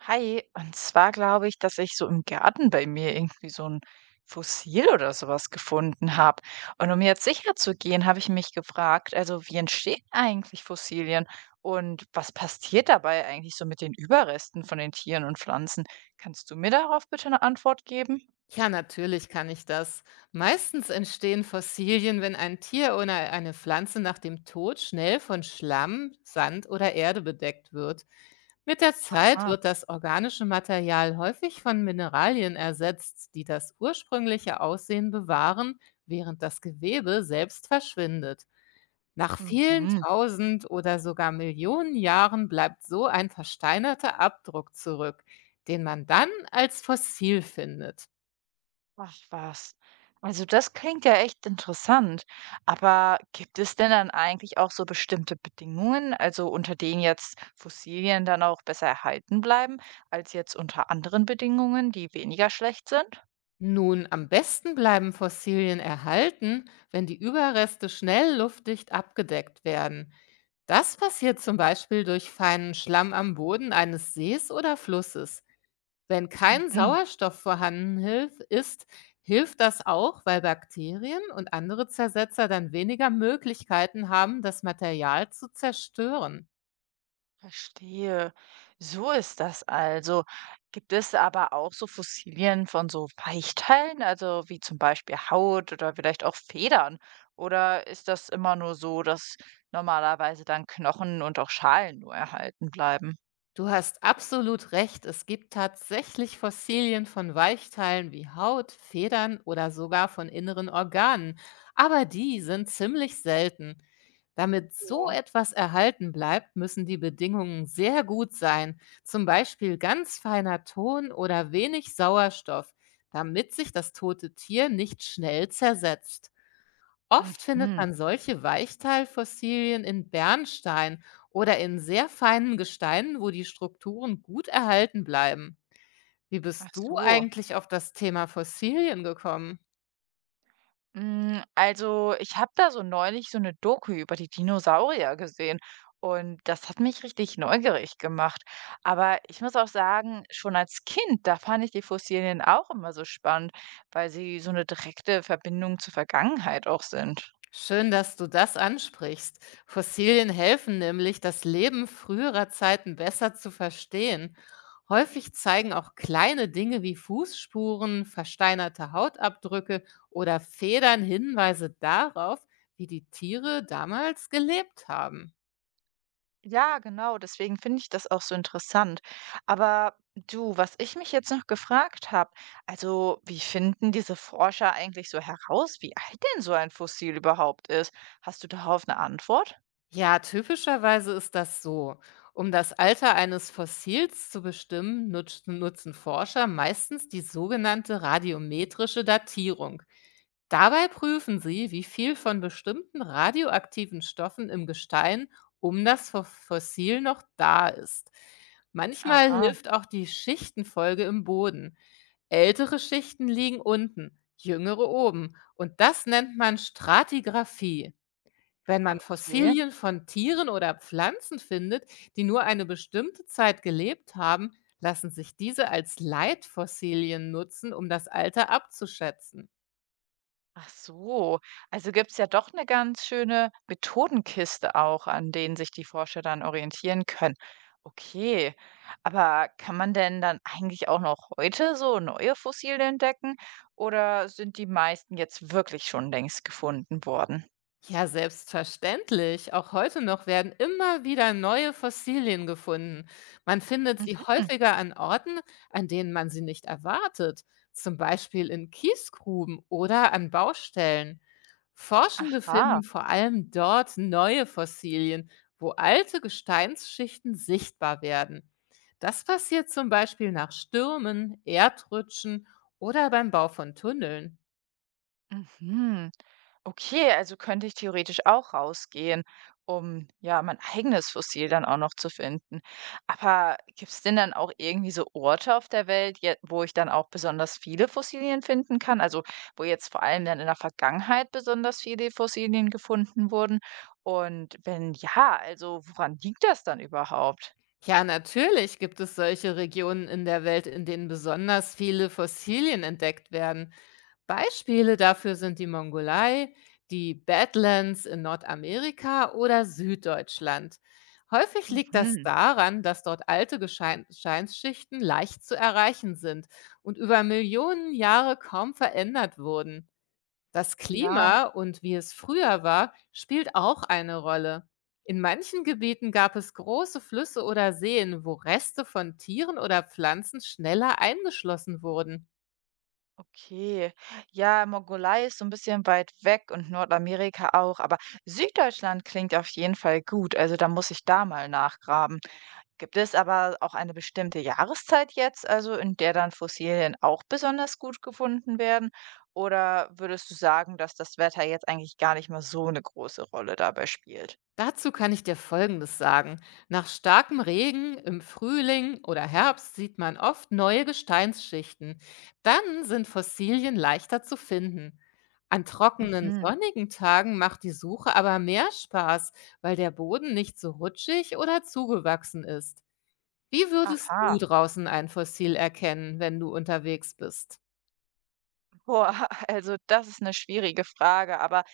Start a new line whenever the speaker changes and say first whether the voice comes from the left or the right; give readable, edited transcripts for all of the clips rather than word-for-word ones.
right: Hi, und zwar glaube ich, dass ich so im Garten bei mir irgendwie so ein Fossil oder sowas gefunden habe. Und um jetzt sicher zu gehen, habe ich mich gefragt, also wie entstehen eigentlich Fossilien und was passiert dabei eigentlich so mit den Überresten von den Tieren und Pflanzen? Kannst du mir darauf bitte eine Antwort geben?
left: Ja, natürlich kann ich das. Meistens entstehen Fossilien, wenn ein Tier oder eine Pflanze nach dem Tod schnell von Schlamm, Sand oder Erde bedeckt wird. Mit der Zeit
right: Ah.
left: wird das organische Material häufig von Mineralien ersetzt, die das ursprüngliche Aussehen bewahren, während das Gewebe selbst verschwindet. Nach vielen
right: Mhm.
left: tausend oder sogar Millionen Jahren bleibt so ein versteinerter Abdruck zurück, den man dann als Fossil findet.
right: Ach was. Also das klingt ja echt interessant. Aber gibt es denn dann eigentlich auch so bestimmte Bedingungen, also unter denen jetzt Fossilien dann auch besser erhalten bleiben, als jetzt unter anderen Bedingungen, die weniger schlecht sind?
left: Nun, am besten bleiben Fossilien erhalten, wenn die Überreste schnell luftdicht abgedeckt werden. Das passiert zum Beispiel durch feinen Schlamm am Boden eines Sees oder Flusses. Wenn kein
right: Mhm.
left: Sauerstoff vorhanden ist, hilft das auch, weil Bakterien und andere Zersetzer dann weniger Möglichkeiten haben, das Material zu zerstören.
right: Verstehe. So ist das also. Gibt es aber auch so Fossilien von so Weichteilen, also wie zum Beispiel Haut oder vielleicht auch Federn? Oder ist das immer nur so, dass normalerweise dann Knochen und auch Schalen nur erhalten bleiben?
left: Du hast absolut recht. Es gibt tatsächlich Fossilien von Weichteilen wie Haut, Federn oder sogar von inneren Organen. Aber die sind ziemlich selten. Damit so
right: Oh.
left: etwas erhalten bleibt, müssen die Bedingungen sehr gut sein. Zum Beispiel ganz feiner Ton oder wenig Sauerstoff, damit sich das tote Tier nicht schnell zersetzt. Oft findet
right: Mhm.
left: man solche Weichteilfossilien in Bernstein oder in sehr feinen Gesteinen, wo die Strukturen gut erhalten bleiben. Wie
right: Ach
left: bist du
right: so.
left: eigentlich auf das Thema Fossilien gekommen?
right: Also, ich habe da so neulich so eine Doku über die Dinosaurier gesehen und das hat mich richtig neugierig gemacht. Aber ich muss auch sagen, schon als Kind, da fand ich die Fossilien auch immer so spannend, weil sie so eine direkte Verbindung zur Vergangenheit auch sind.
left: Schön, dass du das ansprichst. Fossilien helfen nämlich, das Leben früherer Zeiten besser zu verstehen. Häufig zeigen auch kleine Dinge wie Fußspuren, versteinerte Hautabdrücke oder Federn Hinweise darauf, wie die Tiere damals gelebt haben.
right: Ja, genau, deswegen finde ich das auch so interessant. Aber du, was ich mich jetzt noch gefragt habe, also, wie finden diese Forscher eigentlich so heraus, wie alt denn so ein Fossil überhaupt ist? Hast du darauf eine Antwort?
left: Ja, typischerweise ist das so. Um das Alter eines Fossils zu bestimmen, nutzen Forscher meistens die sogenannte radiometrische Datierung. Dabei prüfen sie, wie viel von bestimmten radioaktiven Stoffen im Gestein um das Fossil noch da ist. Manchmal
right: Aha,
left: hilft auch die Schichtenfolge im Boden. Ältere Schichten liegen unten, jüngere oben. Und das nennt man Stratigraphie. Wenn man
right: okay.
left: Fossilien von Tieren oder Pflanzen findet, die nur eine bestimmte Zeit gelebt haben, lassen sich diese als Leitfossilien nutzen, um das Alter abzuschätzen.
right: Ach so. Also gibt es ja doch eine ganz schöne Methodenkiste auch, an denen sich die Forscher dann orientieren können. Okay, aber kann man denn dann eigentlich auch noch heute so neue Fossilien entdecken oder sind die meisten jetzt wirklich schon längst gefunden worden?
left: Ja, selbstverständlich. Auch heute noch werden immer wieder neue Fossilien gefunden. Man findet sie
right: Mhm.
left: häufiger an Orten, an denen man sie nicht erwartet, zum Beispiel in Kiesgruben oder an Baustellen. Forschende finden
right: Aha.
left: vor allem dort neue Fossilien, wo alte Gesteinsschichten sichtbar werden. Das passiert zum Beispiel nach Stürmen, Erdrutschen oder beim Bau von Tunneln.
right: Mhm. Okay, also könnte ich theoretisch auch rausgehen, um ja mein eigenes Fossil dann auch noch zu finden. Aber gibt es denn dann auch irgendwie so Orte auf der Welt, je- wo ich dann auch besonders viele Fossilien finden kann? Also wo jetzt vor allem dann in der Vergangenheit besonders viele Fossilien gefunden wurden? Und wenn ja, also woran liegt das dann überhaupt?
left: Ja, natürlich gibt es solche Regionen in der Welt, in denen besonders viele Fossilien entdeckt werden. Beispiele dafür sind die Mongolei, die Badlands in Nordamerika oder Süddeutschland. Häufig liegt das
right: Mhm.
left: daran, dass dort alte Gesteinsschichten leicht zu erreichen sind und über Millionen Jahre kaum verändert wurden. Das
right: Ja.
left: Klima und wie es früher war, spielt auch eine Rolle. In manchen Gebieten gab es große Flüsse oder Seen, wo Reste von Tieren oder Pflanzen schneller eingeschlossen wurden.
right: Okay. Ja, Mongolei ist so ein bisschen weit weg und Nordamerika auch, aber Süddeutschland klingt auf jeden Fall gut. Also, da muss ich da mal nachgraben. Gibt es aber auch eine bestimmte Jahreszeit jetzt, also in der dann Fossilien auch besonders gut gefunden werden? Oder würdest du sagen, dass das Wetter jetzt eigentlich gar nicht mehr so eine große Rolle dabei spielt?
left: Dazu kann ich dir Folgendes sagen. Nach starkem Regen im Frühling oder Herbst sieht man oft neue Gesteinsschichten. Dann sind Fossilien leichter zu finden. An trockenen,
right: Mhm.
left: sonnigen Tagen macht die Suche aber mehr Spaß, weil der Boden nicht so rutschig oder zugewachsen ist. Wie würdest du
right: Aha.
left: draußen ein Fossil erkennen, wenn du unterwegs bist?
right: Boah, also das ist eine schwierige Frage, aber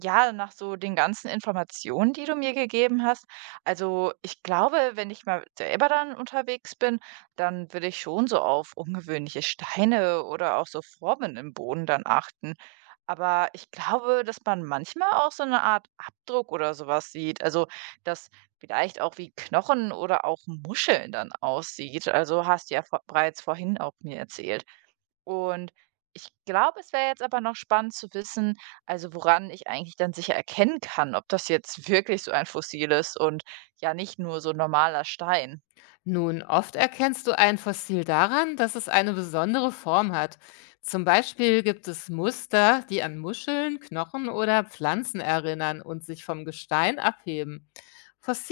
right: ja, nach so den ganzen Informationen, die du mir gegeben hast. Also ich glaube, wenn ich mal selber dann unterwegs bin, dann würde ich schon so auf ungewöhnliche Steine oder auch so Formen im Boden dann achten. Aber ich glaube, dass man manchmal auch so eine Art Abdruck oder sowas sieht. Also, dass vielleicht auch wie Knochen oder auch Muscheln dann aussieht. Also hast du ja vor bereits vorhin auch mir erzählt. Und ich glaube, es wäre jetzt aber noch spannend zu wissen, also woran ich eigentlich dann sicher erkennen kann, ob das jetzt wirklich so ein Fossil ist und ja nicht nur so 'n normaler Stein.
left: Nun, oft erkennst du ein Fossil daran, dass es eine besondere Form hat. Zum Beispiel gibt es Muster, die an Muscheln, Knochen oder Pflanzen erinnern und sich vom Gestein abheben.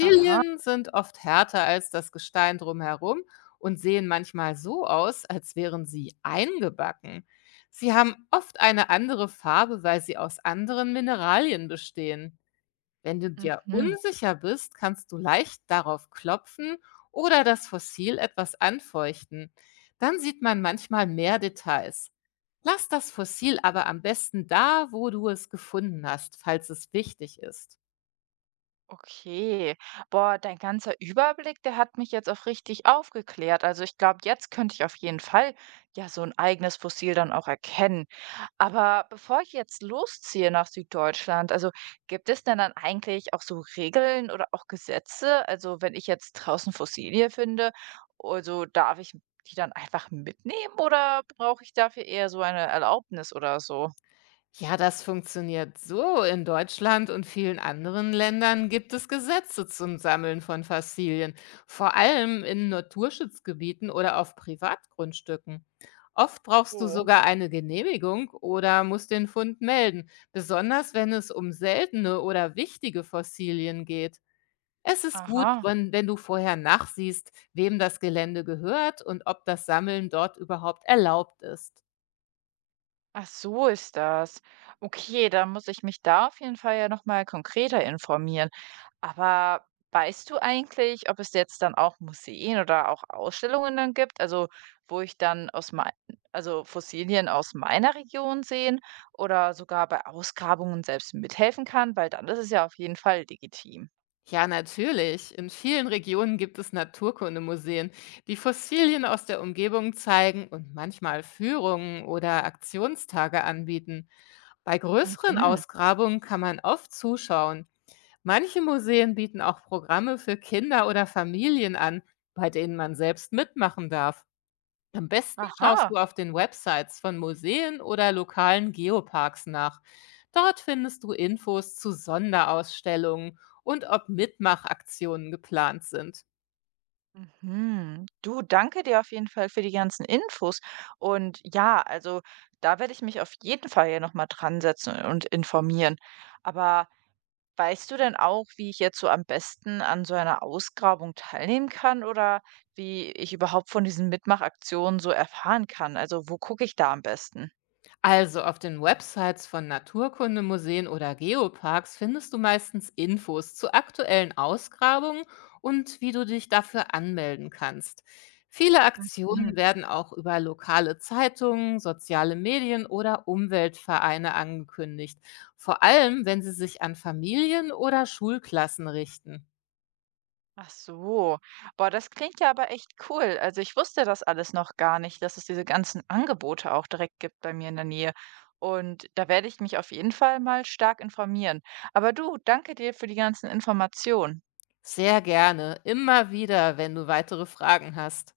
right: Aha,
left: sind oft härter als das Gestein drumherum und sehen manchmal so aus, als wären sie eingebacken. Sie haben oft eine andere Farbe, weil sie aus anderen Mineralien bestehen. Wenn du dir
right: mhm.
left: unsicher bist, kannst du leicht darauf klopfen oder das Fossil etwas anfeuchten. Dann sieht man manchmal mehr Details. Lass das Fossil aber am besten da, wo du es gefunden hast, falls es wichtig ist.
right: Okay. Boah, dein ganzer Überblick, der hat mich jetzt auch richtig aufgeklärt. Also ich glaube, jetzt könnte ich auf jeden Fall ja so ein eigenes Fossil dann auch erkennen. Aber bevor ich jetzt losziehe nach Süddeutschland, also gibt es denn dann eigentlich auch so Regeln oder auch Gesetze? Also wenn ich jetzt draußen Fossilie finde, also darf ich die dann einfach mitnehmen oder brauche ich dafür eher so eine Erlaubnis oder so?
left: Ja, das funktioniert so. In Deutschland und vielen anderen Ländern gibt es Gesetze zum Sammeln von Fossilien, vor allem in Naturschutzgebieten oder auf Privatgrundstücken. Oft brauchst du
right: Oh,
left: sogar eine Genehmigung oder musst den Fund melden, besonders wenn es um seltene oder wichtige Fossilien geht. Es ist gut,
right: aha.
left: wenn du vorher nachsiehst, wem das Gelände gehört und ob das Sammeln dort überhaupt erlaubt ist.
right: Ach so ist das. Okay, dann muss ich mich da auf jeden Fall ja noch mal konkreter informieren. Aber weißt du eigentlich, ob es jetzt dann auch Museen oder auch Ausstellungen dann gibt, also wo ich dann aus mein, also Fossilien aus meiner Region sehen oder sogar bei Ausgrabungen selbst mithelfen kann, weil dann ist es ja auf jeden Fall legitim.
left: Ja, natürlich. In vielen Regionen gibt es Naturkundemuseen, die Fossilien aus der Umgebung zeigen und manchmal Führungen oder Aktionstage anbieten. Bei größeren
right: Mhm.
left: Ausgrabungen kann man oft zuschauen. Manche Museen bieten auch Programme für Kinder oder Familien an, bei denen man selbst mitmachen darf. Am besten schaust du
right: Aha.
left: auf den Websites von Museen oder lokalen Geoparks nach. Dort findest du Infos zu Sonderausstellungen und ob Mitmachaktionen geplant sind.
right: Mhm. Du, danke dir auf jeden Fall für die ganzen Infos. Und ja, also da werde ich mich auf jeden Fall ja nochmal dran setzen und informieren. Aber weißt du denn auch, wie ich jetzt so am besten an so einer Ausgrabung teilnehmen kann oder wie ich überhaupt von diesen Mitmachaktionen so erfahren kann? Also wo gucke ich da am besten?
left: Also auf den Websites von Naturkundemuseen oder Geoparks findest du meistens Infos zu aktuellen Ausgrabungen und wie du dich dafür anmelden kannst. Viele Aktionen
right: Mhm.
left: werden auch über lokale Zeitungen, soziale Medien oder Umweltvereine angekündigt, vor allem wenn sie sich an Familien oder Schulklassen richten.
right: Ach so. Boah, das klingt ja aber echt cool. Also ich wusste das alles noch gar nicht, dass es diese ganzen Angebote auch direkt gibt bei mir in der Nähe. Und da werde ich mich auf jeden Fall mal stark informieren. Aber du, danke dir für die ganzen Informationen.
left: Sehr gerne, immer wieder, wenn du weitere Fragen hast.